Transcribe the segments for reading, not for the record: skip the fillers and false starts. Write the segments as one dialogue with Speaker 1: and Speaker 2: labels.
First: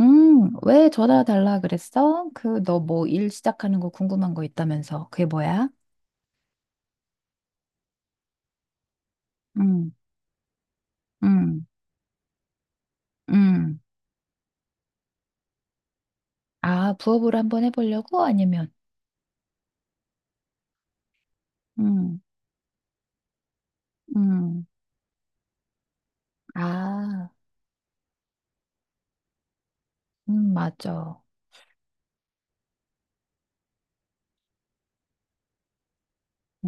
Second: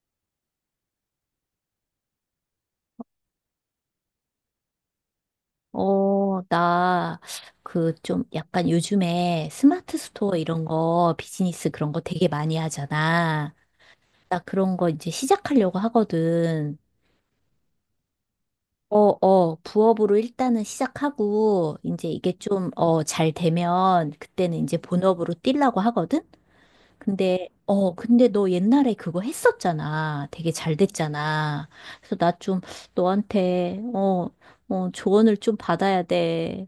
Speaker 1: 왜 전화 달라 그랬어? 너 뭐 일 시작하는 거 궁금한 거 있다면서. 그게 뭐야?
Speaker 2: 나, 그, 좀, 약간 요즘에
Speaker 1: 음.
Speaker 2: 스마트 스토어 이런 거,
Speaker 1: 음.
Speaker 2: 비즈니스 그런 거 되게 많이 하잖아.
Speaker 1: 음.
Speaker 2: 나 그런 거 이제 시작하려고 하거든.
Speaker 1: 아, 부업으로 한번 해보려고? 아니면,
Speaker 2: 부업으로 일단은 시작하고, 이제
Speaker 1: 음.
Speaker 2: 이게 좀, 잘 되면, 그때는
Speaker 1: 음.
Speaker 2: 이제 본업으로 뛰려고 하거든?
Speaker 1: 아,
Speaker 2: 근데, 근데 너 옛날에 그거 했었잖아. 되게
Speaker 1: 음,
Speaker 2: 잘
Speaker 1: 맞아.
Speaker 2: 됐잖아. 그래서 나 좀 너한테, 조언을 좀 받아야 돼.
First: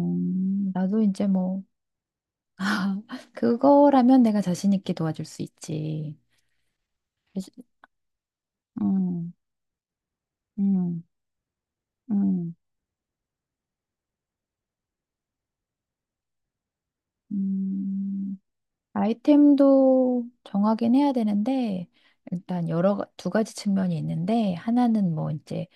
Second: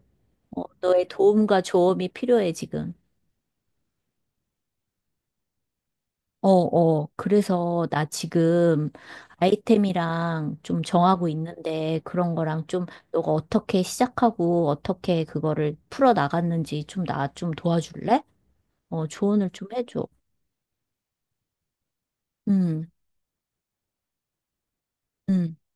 Speaker 2: 어,
Speaker 1: 나도
Speaker 2: 너의
Speaker 1: 이제
Speaker 2: 도움과
Speaker 1: 뭐.
Speaker 2: 조언이 필요해, 지금.
Speaker 1: 아, 그거라면 내가 자신 있게 도와줄 수 있지.
Speaker 2: 어, 어.
Speaker 1: 그치?
Speaker 2: 그래서 나 지금
Speaker 1: 음.
Speaker 2: 아이템이랑 좀
Speaker 1: 음.
Speaker 2: 정하고 있는데 그런
Speaker 1: 음.
Speaker 2: 거랑 좀 너가 어떻게 시작하고 어떻게 그거를 풀어 나갔는지 좀 나 좀 도와줄래?
Speaker 1: 음.
Speaker 2: 조언을 좀 해줘.
Speaker 1: 아이템도 정하긴 해야 되는데 일단
Speaker 2: 음,
Speaker 1: 두 가지 측면이 있는데 하나는 뭐
Speaker 2: 음,
Speaker 1: 이제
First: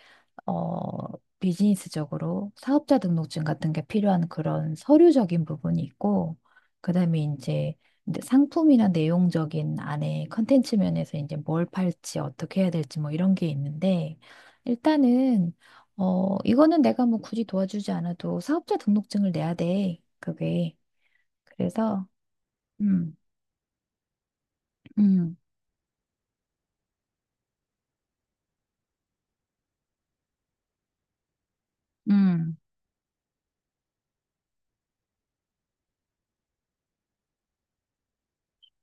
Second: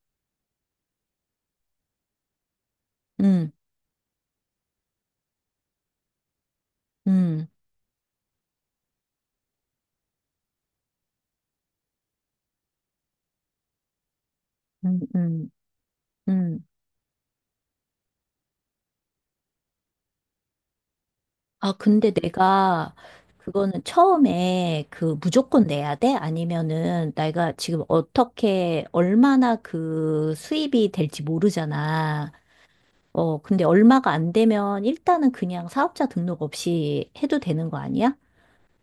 Speaker 1: 어 비즈니스적으로 사업자 등록증
Speaker 2: 음,
Speaker 1: 같은 게 필요한 그런 서류적인 부분이 있고 그다음에
Speaker 2: 음,
Speaker 1: 이제 상품이나 내용적인 안에 컨텐츠 면에서 이제 뭘 팔지 어떻게 해야 될지 뭐 이런 게 있는데
Speaker 2: 음, 음.
Speaker 1: 일단은
Speaker 2: 음.
Speaker 1: 이거는 내가 뭐 굳이 도와주지 않아도 사업자 등록증을 내야 돼. 그게.
Speaker 2: 아,
Speaker 1: 그래서.
Speaker 2: 근데 내가
Speaker 1: 음.
Speaker 2: 그거는 처음에 그
Speaker 1: 음.
Speaker 2: 무조건 내야 돼? 아니면은 내가 지금 어떻게 얼마나 그 수입이 될지 모르잖아.
Speaker 1: 음,
Speaker 2: 근데 얼마가 안 되면 일단은 그냥 사업자 등록 없이 해도 되는 거 아니야?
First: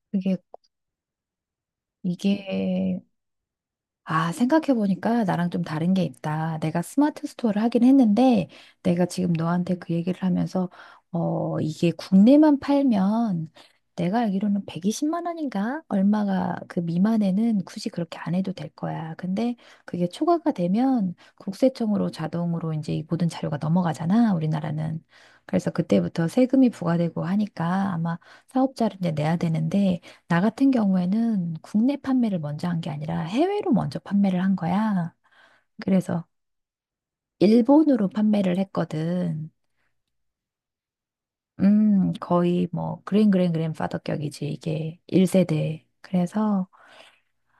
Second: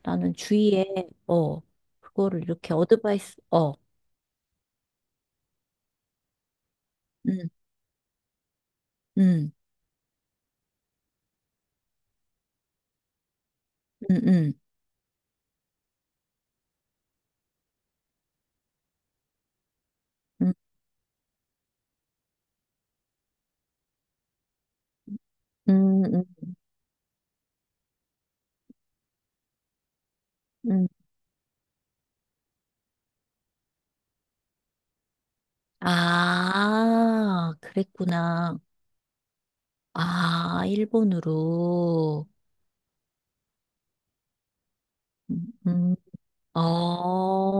Speaker 2: 나는
Speaker 1: 그게,
Speaker 2: 주위에 어, 그거를 이렇게
Speaker 1: 이게,
Speaker 2: 어드바이스 어.
Speaker 1: 아, 생각해보니까 나랑 좀 다른 게 있다. 내가 스마트
Speaker 2: 음.
Speaker 1: 스토어를 하긴 했는데, 내가 지금
Speaker 2: 음.
Speaker 1: 너한테 그 얘기를 하면서, 이게 국내만 팔면,
Speaker 2: 음.
Speaker 1: 내가
Speaker 2: 음.
Speaker 1: 알기로는 120만 원인가? 얼마가 그 미만에는 굳이 그렇게 안 해도 될 거야. 근데 그게 초과가
Speaker 2: 음.
Speaker 1: 되면 국세청으로 자동으로 이제 이 모든 자료가 넘어가잖아, 우리나라는. 그래서
Speaker 2: 음. 음.
Speaker 1: 그때부터 세금이 부과되고 하니까 아마 사업자를 이제 내야 되는데, 나 같은
Speaker 2: 음.
Speaker 1: 경우에는 국내 판매를 먼저 한 게 아니라 해외로 먼저 판매를 한 거야. 그래서
Speaker 2: 아,
Speaker 1: 일본으로 판매를
Speaker 2: 그랬구나.
Speaker 1: 했거든.
Speaker 2: 아, 일본으로.
Speaker 1: 거의 뭐 그랜파더격이지 이게 1세대.
Speaker 2: 음,
Speaker 1: 그래서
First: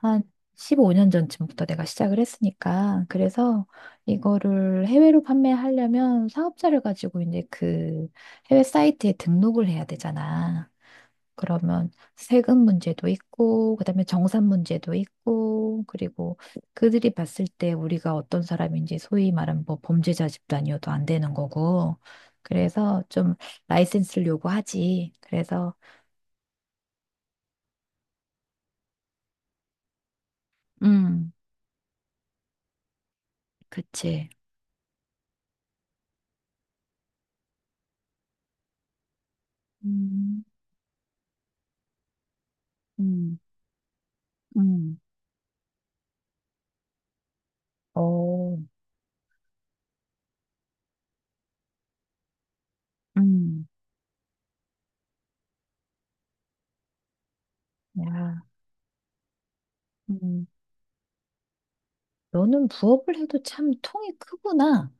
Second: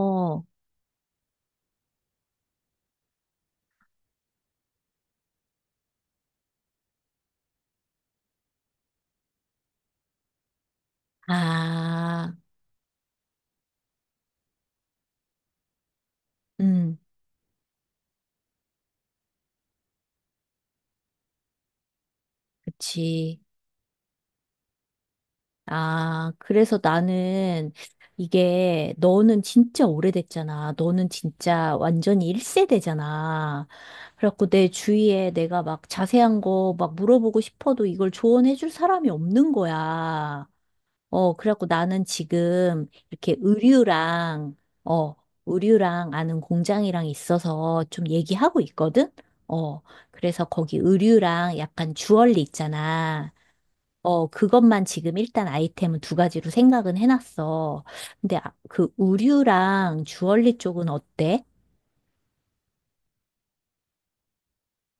Speaker 1: 한 15년 전쯤부터 내가 시작을 했으니까. 그래서 이거를 해외로 판매하려면 사업자를 가지고 이제 그 해외 사이트에 등록을 해야 되잖아. 그러면
Speaker 2: 아,
Speaker 1: 세금 문제도 있고, 그다음에 정산 문제도 있고, 그리고
Speaker 2: 음,
Speaker 1: 그들이 봤을 때 우리가 어떤 사람인지 소위 말하면 뭐 범죄자 집단이어도 안 되는 거고, 그래서 좀
Speaker 2: 그치.
Speaker 1: 라이센스를 요구하지. 그래서.
Speaker 2: 아, 그래서 나는 이게 너는 진짜 오래됐잖아. 너는
Speaker 1: 음,
Speaker 2: 진짜 완전히 1세대잖아.
Speaker 1: 그치.
Speaker 2: 그래갖고 내 주위에 내가 막 자세한 거 막 물어보고 싶어도 이걸 조언해줄 사람이 없는
Speaker 1: 음.
Speaker 2: 거야. 그래갖고 나는 지금 이렇게
Speaker 1: 음.
Speaker 2: 의류랑,
Speaker 1: 음.
Speaker 2: 어, 의류랑 아는 공장이랑 있어서 좀
Speaker 1: 어.
Speaker 2: 얘기하고 있거든? 어, 그래서 거기 의류랑 약간 주얼리 있잖아.
Speaker 1: 음.
Speaker 2: 그것만 지금 일단 아이템은 두 가지로 생각은 해놨어. 근데
Speaker 1: 야.
Speaker 2: 아, 그 의류랑
Speaker 1: 음.
Speaker 2: 주얼리 쪽은 어때?
Speaker 1: 너는 부업을 해도 참 통이 크구나.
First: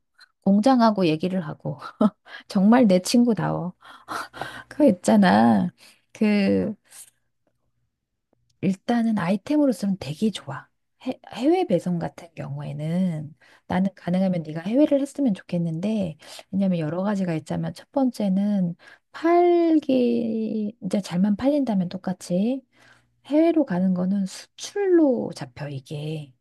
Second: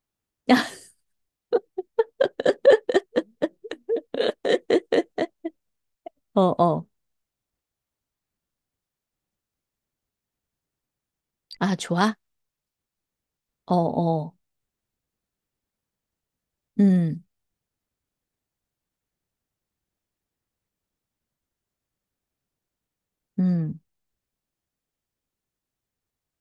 Speaker 1: 공장하고 얘기를 하고. 정말 내 친구다워. 그거 있잖아.
Speaker 2: 어,
Speaker 1: 그,
Speaker 2: 어.
Speaker 1: 일단은 아이템으로서는 되게 좋아. 해외
Speaker 2: 아,
Speaker 1: 배송
Speaker 2: 좋아?
Speaker 1: 같은 경우에는
Speaker 2: 어,
Speaker 1: 나는
Speaker 2: 어.
Speaker 1: 가능하면 네가 해외를 했으면 좋겠는데 왜냐면 여러
Speaker 2: 음,
Speaker 1: 가지가 있자면 첫 번째는 팔기 이제 잘만 팔린다면 똑같이 해외로
Speaker 2: 음,
Speaker 1: 가는 거는 수출로 잡혀 이게.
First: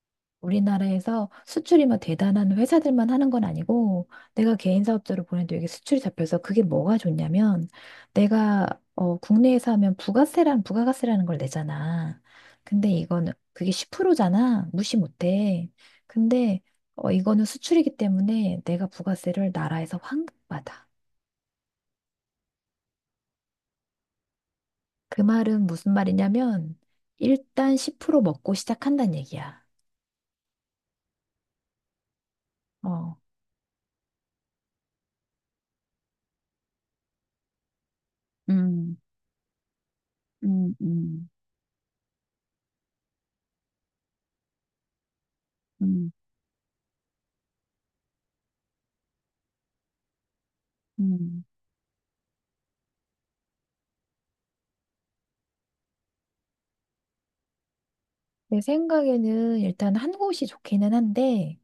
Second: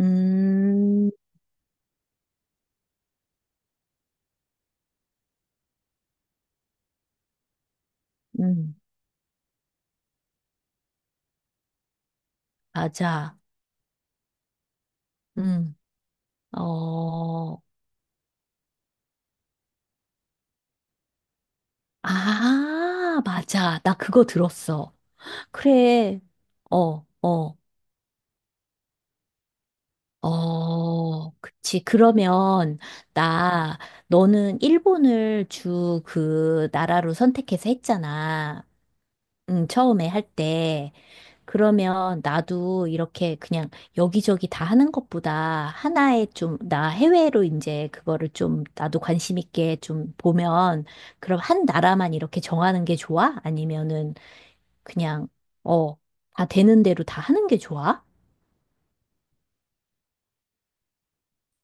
Speaker 2: 음,
Speaker 1: 우리나라에서 수출이 막 대단한 회사들만 하는 건 아니고 내가 개인 사업자로 보내도 이게 수출이 잡혀서 그게 뭐가 좋냐면 내가
Speaker 2: 음.
Speaker 1: 국내에서 하면 부가세라는 부가가세라는 걸 내잖아. 근데 이거는
Speaker 2: 맞아.
Speaker 1: 그게 10%잖아. 무시 못해.
Speaker 2: 음.
Speaker 1: 근데 이거는
Speaker 2: 어,
Speaker 1: 수출이기 때문에 내가 부가세를 나라에서 환급받아.
Speaker 2: 아, 맞아. 나 그거 들었어.
Speaker 1: 그 말은 무슨
Speaker 2: 그래.
Speaker 1: 말이냐면
Speaker 2: 어, 어,
Speaker 1: 일단 10% 먹고 시작한다는 얘기야.
Speaker 2: 그치. 그러면,
Speaker 1: 어.
Speaker 2: 나, 너는 일본을 주 그 나라로 선택해서 했잖아.
Speaker 1: 음.
Speaker 2: 응, 처음에 할
Speaker 1: 음.
Speaker 2: 때.
Speaker 1: 음.
Speaker 2: 그러면 나도 이렇게 그냥 여기저기 다 하는 것보다
Speaker 1: 음.
Speaker 2: 하나에 좀, 나 해외로 이제 그거를 좀 나도 관심 있게 좀 보면, 그럼
Speaker 1: 음.
Speaker 2: 한 나라만 이렇게 정하는 게 좋아? 아니면은 그냥, 어, 다 되는 대로 다 하는 게 좋아?
Speaker 1: 내 생각에는 일단 한 곳이 좋기는 한데,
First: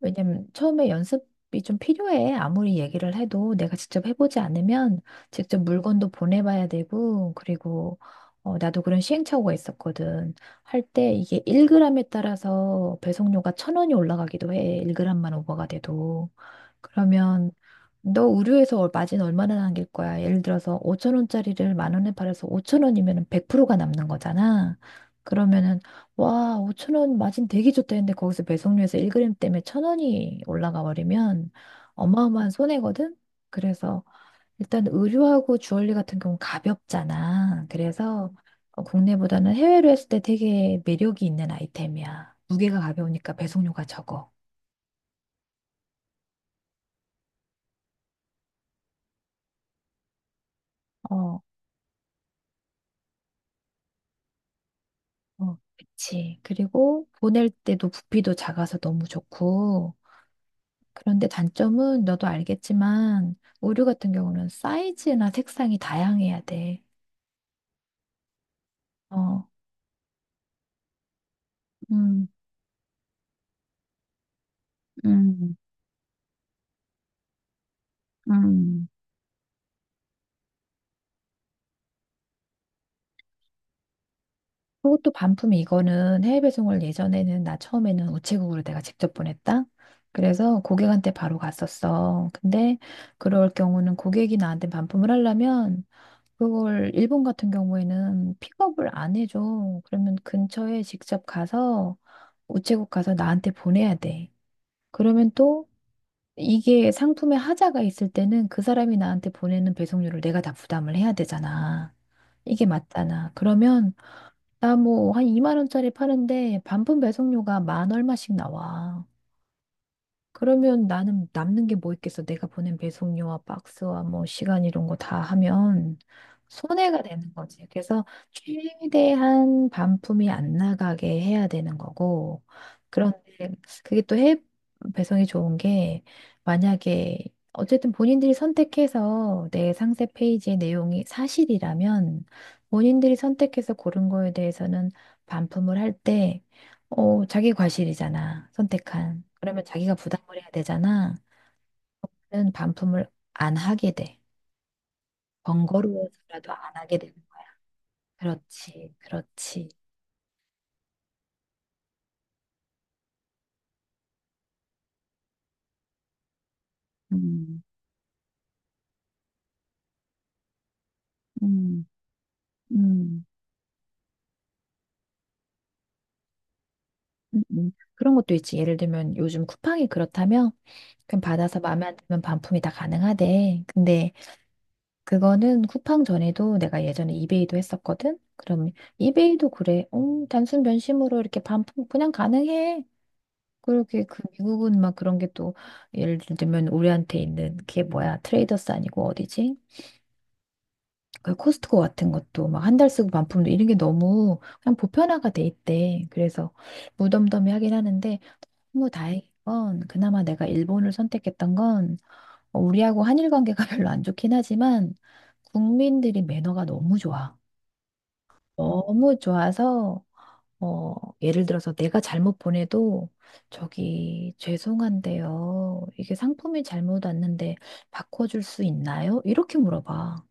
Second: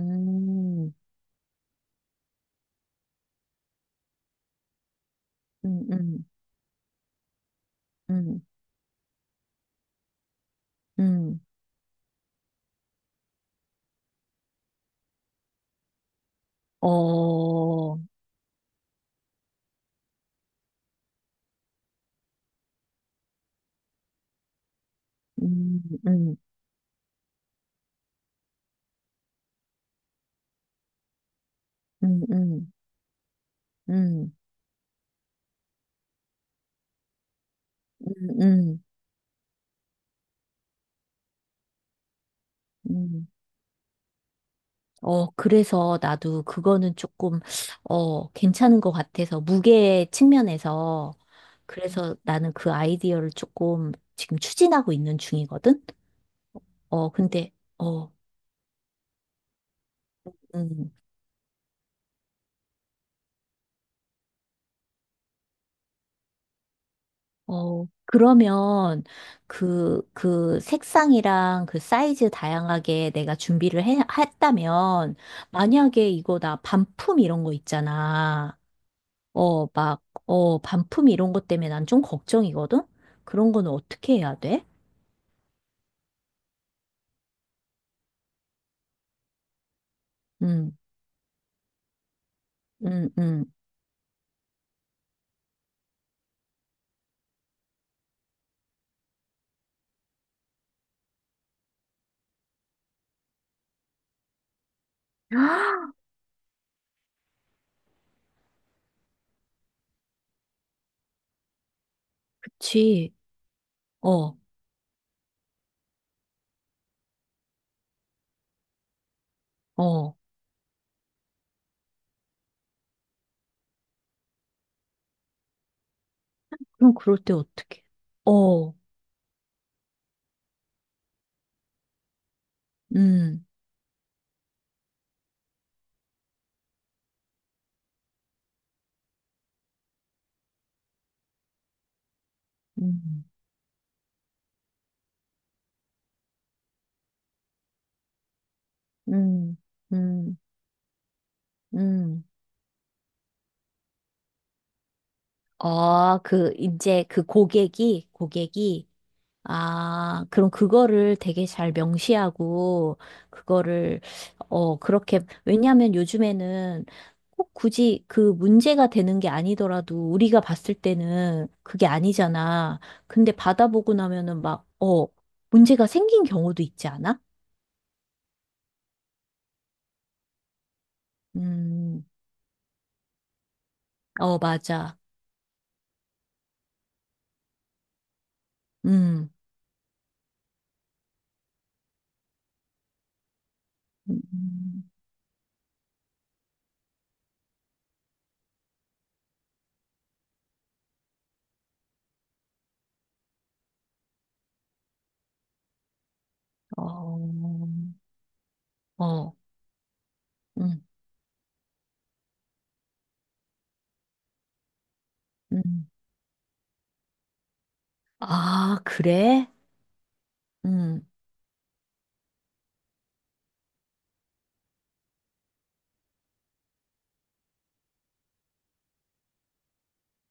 Speaker 1: 왜냐면 처음에 연습이 좀 필요해. 아무리 얘기를 해도 내가 직접 해보지 않으면 직접
Speaker 2: 음,
Speaker 1: 물건도
Speaker 2: 음,
Speaker 1: 보내봐야 되고, 그리고
Speaker 2: 음,
Speaker 1: 나도 그런 시행착오가 있었거든. 할 때
Speaker 2: 음,
Speaker 1: 이게 1g에 따라서 배송료가 천 원이 올라가기도 해. 1g만 오버가 돼도. 그러면
Speaker 2: 어,
Speaker 1: 너 의류에서 마진 얼마나 남길 거야? 예를 들어서 5천 원짜리를 만 원에 팔아서 5천 원이면 100%가 남는 거잖아. 그러면은
Speaker 2: 음,
Speaker 1: 와, 5천 원 마진 되게 좋다 했는데 거기서 배송료에서 1g 때문에 1천 원이 올라가 버리면
Speaker 2: 음,
Speaker 1: 어마어마한
Speaker 2: 음,
Speaker 1: 손해거든. 그래서
Speaker 2: 음,
Speaker 1: 일단 의류하고 주얼리 같은 경우는 가볍잖아. 그래서
Speaker 2: 음, 음,
Speaker 1: 국내보다는 해외로 했을 때 되게 매력이 있는 아이템이야. 무게가
Speaker 2: 음.
Speaker 1: 가벼우니까 배송료가 적어.
Speaker 2: 어, 그래서 나도 그거는 조금, 괜찮은 것 같아서, 무게 측면에서. 그래서 나는 그 아이디어를 조금 지금 추진하고 있는
Speaker 1: 어,
Speaker 2: 중이거든?
Speaker 1: 그치. 그리고 보낼
Speaker 2: 근데,
Speaker 1: 때도
Speaker 2: 어,
Speaker 1: 부피도 작아서 너무 좋고.
Speaker 2: 음.
Speaker 1: 그런데 단점은 너도 알겠지만, 의류 같은 경우는 사이즈나 색상이 다양해야 돼.
Speaker 2: 그러면
Speaker 1: 어.
Speaker 2: 그, 그 색상이랑 그
Speaker 1: 음.
Speaker 2: 사이즈 다양하게 내가 준비를 해, 했다면,
Speaker 1: 음.
Speaker 2: 만약에 이거 나 반품 이런 거 있잖아.
Speaker 1: 음.
Speaker 2: 막, 반품 이런 것 때문에 난 좀 걱정이거든? 그런 거는 어떻게 해야 돼?
Speaker 1: 그것도 반품 이거는 해외 배송을 예전에는 나 처음에는 우체국으로 내가 직접 보냈다. 그래서
Speaker 2: 음,
Speaker 1: 고객한테 바로 갔었어. 근데
Speaker 2: 음, 음.
Speaker 1: 그럴 경우는 고객이 나한테 반품을 하려면 그걸 일본 같은 경우에는 픽업을 안 해줘. 그러면 근처에 직접 가서 우체국 가서 나한테 보내야 돼. 그러면 또
Speaker 2: 아,
Speaker 1: 이게 상품에 하자가 있을 때는 그 사람이 나한테 보내는 배송료를 내가 다 부담을 해야 되잖아. 이게
Speaker 2: 그치.
Speaker 1: 맞잖아. 그러면
Speaker 2: 어,
Speaker 1: 나 뭐 한 2만 원짜리 파는데 반품 배송료가 만 얼마씩 나와.
Speaker 2: 어.
Speaker 1: 그러면 나는 남는 게 뭐 있겠어? 내가 보낸 배송료와 박스와 뭐 시간 이런 거 다 하면
Speaker 2: 그럼
Speaker 1: 손해가
Speaker 2: 그럴
Speaker 1: 되는
Speaker 2: 때
Speaker 1: 거지.
Speaker 2: 어떻게?
Speaker 1: 그래서
Speaker 2: 어,
Speaker 1: 최대한 반품이 안 나가게 해야 되는 거고. 그런데
Speaker 2: 음,
Speaker 1: 그게 또 해외 배송이 좋은 게 만약에 어쨌든 본인들이 선택해서 내 상세 페이지의 내용이 사실이라면 본인들이
Speaker 2: 음,
Speaker 1: 선택해서 고른 거에 대해서는 반품을 할때 자기 과실이잖아. 선택한.
Speaker 2: 음,
Speaker 1: 그러면 자기가 부담을
Speaker 2: 음,
Speaker 1: 해야 되잖아.
Speaker 2: 음.
Speaker 1: 그런 반품을 안 하게 돼.
Speaker 2: 아,
Speaker 1: 번거로워서라도
Speaker 2: 그,
Speaker 1: 안 하게
Speaker 2: 이제
Speaker 1: 되는
Speaker 2: 그
Speaker 1: 거야.
Speaker 2: 고객이, 고객이,
Speaker 1: 그렇지, 그렇지.
Speaker 2: 아, 그럼 그거를 되게 잘 명시하고, 그거를, 그렇게, 왜냐하면 요즘에는 꼭
Speaker 1: 음.
Speaker 2: 굳이 그 문제가 되는 게 아니더라도 우리가 봤을 때는
Speaker 1: 음.
Speaker 2: 그게 아니잖아.
Speaker 1: 음.
Speaker 2: 근데 받아보고 나면은 막, 문제가 생긴 경우도 있지 않아?
Speaker 1: 음. 음. 그런 것도 있지. 예를 들면 요즘 쿠팡이 그렇다면 그럼 받아서 마음에 안
Speaker 2: 음,
Speaker 1: 들면 반품이 다 가능하대. 근데
Speaker 2: 어, 맞아.
Speaker 1: 그거는 쿠팡 전에도 내가 예전에 이베이도 했었거든. 그럼
Speaker 2: 음,
Speaker 1: 이베이도 그래. 단순 변심으로 이렇게 반품 그냥 가능해. 그렇게 그 미국은
Speaker 2: 음,
Speaker 1: 막 그런 게 또 예를 들면 우리한테 있는 그게 뭐야 트레이더스 아니고 어디지? 그 코스트코 같은 것도 막 한 달 쓰고 반품도 이런 게 너무 그냥 보편화가 돼 있대. 그래서
Speaker 2: 어,
Speaker 1: 무덤덤해하긴 하는데 뭐 다행인
Speaker 2: 어,
Speaker 1: 건 그나마 내가
Speaker 2: 음,
Speaker 1: 일본을 선택했던 건 우리하고 한일 관계가 별로 안 좋긴 하지만
Speaker 2: 음.
Speaker 1: 국민들이 매너가 너무 좋아.
Speaker 2: 아,
Speaker 1: 너무
Speaker 2: 그래?
Speaker 1: 좋아서. 어,
Speaker 2: 음.
Speaker 1: 예를 들어서 내가 잘못 보내도 저기 죄송한데요. 이게 상품이 잘못 왔는데 바꿔줄 수 있나요? 이렇게 물어봐.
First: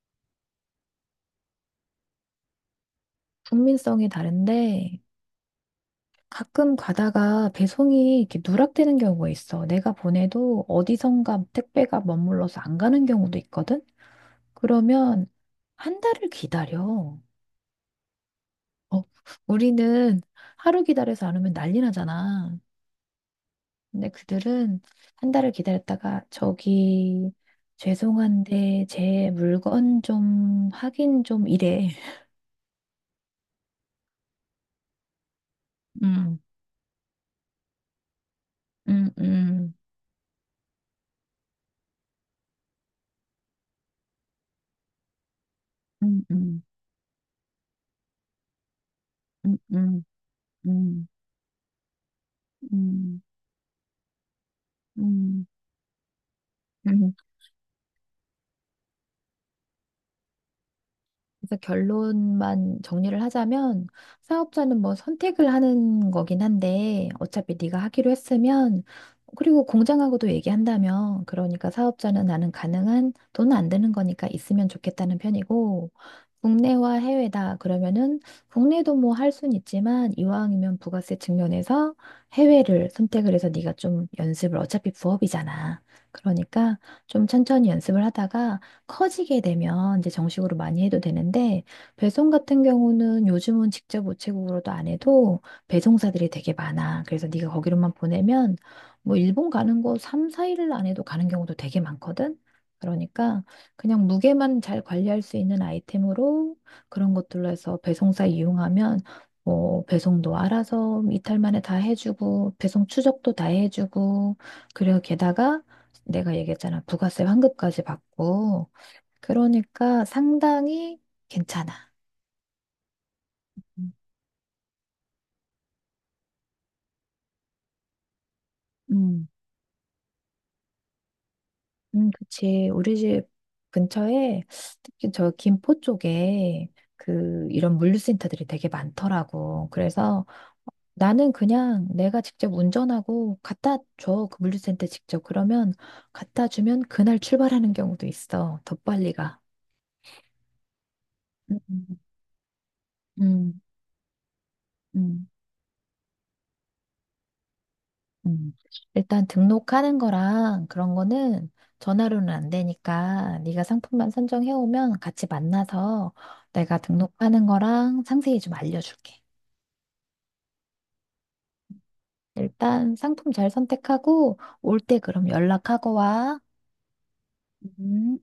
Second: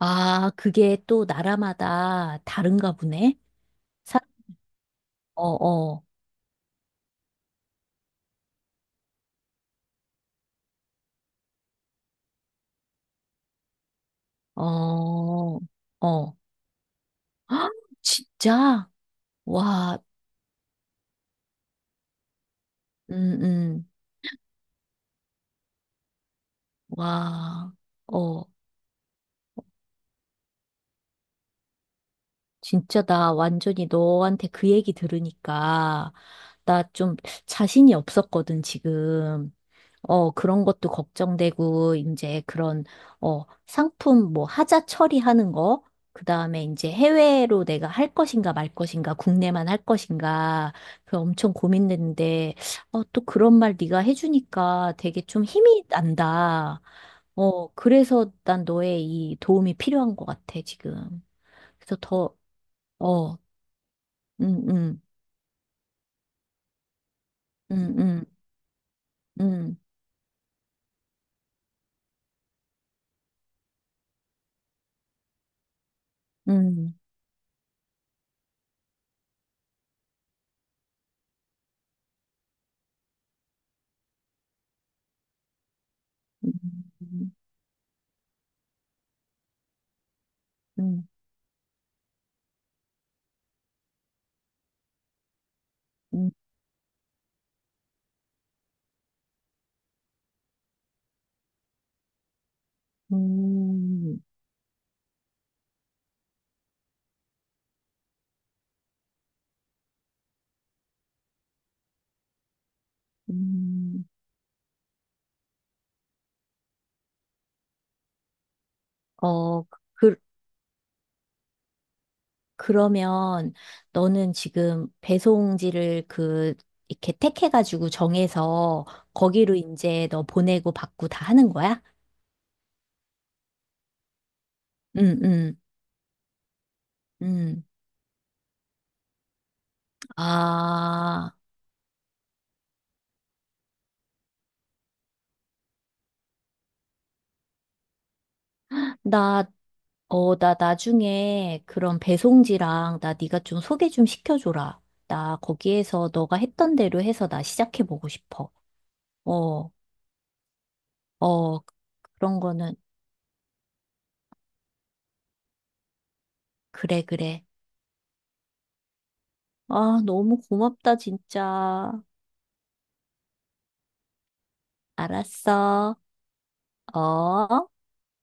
Speaker 2: 아, 그게 또 나라마다 다른가 보네?
Speaker 1: 국민성이
Speaker 2: 사,
Speaker 1: 다른데
Speaker 2: 어, 어,
Speaker 1: 가끔 가다가 배송이 이렇게 누락되는 경우가 있어. 내가 보내도 어디선가 택배가 머물러서 안 가는 경우도 있거든? 그러면
Speaker 2: 어,
Speaker 1: 한 달을
Speaker 2: 어.
Speaker 1: 기다려.
Speaker 2: 헉, 진짜?
Speaker 1: 어,
Speaker 2: 와,
Speaker 1: 우리는 하루 기다려서 안 오면 난리 나잖아.
Speaker 2: 음, 음,
Speaker 1: 근데 그들은 한 달을 기다렸다가 저기
Speaker 2: 와, 어.
Speaker 1: 죄송한데 제 물건 좀 확인 좀 이래.
Speaker 2: 진짜 나 완전히 너한테 그 얘기 들으니까
Speaker 1: 음.
Speaker 2: 나 좀 자신이 없었거든,
Speaker 1: 음.
Speaker 2: 지금.
Speaker 1: 음.
Speaker 2: 그런 것도 걱정되고, 이제 그런, 상품 뭐 하자 처리하는 거,
Speaker 1: 음.
Speaker 2: 그
Speaker 1: 음.
Speaker 2: 다음에 이제 해외로 내가 할 것인가 말 것인가,
Speaker 1: 음.
Speaker 2: 국내만 할
Speaker 1: 음.
Speaker 2: 것인가,
Speaker 1: 음.
Speaker 2: 그 엄청 고민됐는데, 또
Speaker 1: 음.
Speaker 2: 그런 말 네가 해주니까 되게 좀
Speaker 1: 음.
Speaker 2: 힘이 난다.
Speaker 1: 음.
Speaker 2: 그래서 난 너의 이 도움이 필요한 것 같아, 지금.
Speaker 1: 그래서
Speaker 2: 그래서 더,
Speaker 1: 결론만 정리를
Speaker 2: 어,
Speaker 1: 하자면
Speaker 2: 음,
Speaker 1: 사업자는 뭐
Speaker 2: 음,
Speaker 1: 선택을 하는 거긴 한데 어차피 네가
Speaker 2: 음,
Speaker 1: 하기로
Speaker 2: 음,
Speaker 1: 했으면 그리고
Speaker 2: 음,
Speaker 1: 공장하고도 얘기한다면 그러니까 사업자는 나는 가능한 돈 안 드는 거니까 있으면 좋겠다는 편이고 국내와
Speaker 2: 음,
Speaker 1: 해외다 그러면은 국내도 뭐 할 순 있지만 이왕이면 부가세 측면에서 해외를 선택을 해서 네가 좀 연습을 어차피 부업이잖아. 그러니까 좀
Speaker 2: 음,
Speaker 1: 천천히 연습을 하다가 커지게 되면 이제 정식으로 많이 해도
Speaker 2: 음,
Speaker 1: 되는데 배송 같은 경우는 요즘은 직접 우체국으로도 안 해도 배송사들이
Speaker 2: 음,
Speaker 1: 되게 많아. 그래서 네가 거기로만 보내면 뭐 일본 가는 거 3, 4일 안 해도 가는 경우도 되게 많거든. 그러니까 그냥
Speaker 2: 음.
Speaker 1: 무게만 잘 관리할 수 있는 아이템으로 그런 것들로 해서 배송사 이용하면 뭐 배송도 알아서 이탈 만에 다 해주고 배송 추적도 다
Speaker 2: 음,
Speaker 1: 해주고 그리고 게다가 내가 얘기했잖아 부가세 환급까지 받고
Speaker 2: 어,
Speaker 1: 그러니까
Speaker 2: 그,
Speaker 1: 상당히 괜찮아.
Speaker 2: 그러면
Speaker 1: 음.
Speaker 2: 너는 지금 배송지를 그, 이렇게 택해가지고 정해서
Speaker 1: 음.
Speaker 2: 거기로 이제 너 보내고 받고 다 하는 거야?
Speaker 1: 그치. 우리 집 근처에 특히
Speaker 2: 응,
Speaker 1: 저
Speaker 2: 응,
Speaker 1: 김포 쪽에 그
Speaker 2: 응.
Speaker 1: 이런 물류센터들이 되게 많더라고. 그래서 나는
Speaker 2: 아,
Speaker 1: 그냥 내가 직접 운전하고 갖다 줘. 그 물류센터 직접. 그러면 갖다 주면 그날 출발하는 경우도 있어. 더 빨리 가.
Speaker 2: 나, 나 나중에
Speaker 1: 음.
Speaker 2: 그런 배송지랑 나 네가
Speaker 1: 음.
Speaker 2: 좀 소개 좀 시켜줘라.
Speaker 1: 음.
Speaker 2: 나 거기에서 너가 했던 대로 해서 나 시작해보고 싶어.
Speaker 1: 음, 일단
Speaker 2: 어,
Speaker 1: 등록하는 거랑 그런 거는
Speaker 2: 어,
Speaker 1: 전화로는
Speaker 2: 그런
Speaker 1: 안
Speaker 2: 거는,
Speaker 1: 되니까 네가 상품만 선정해 오면 같이 만나서 내가
Speaker 2: 그래, 그래.
Speaker 1: 등록하는 거랑 상세히 좀 알려줄게.
Speaker 2: 아, 너무 고맙다, 진짜.
Speaker 1: 일단 상품 잘 선택하고 올 때 그럼 연락하고
Speaker 2: 알았어.
Speaker 1: 와.
Speaker 2: 어?
Speaker 1: 음.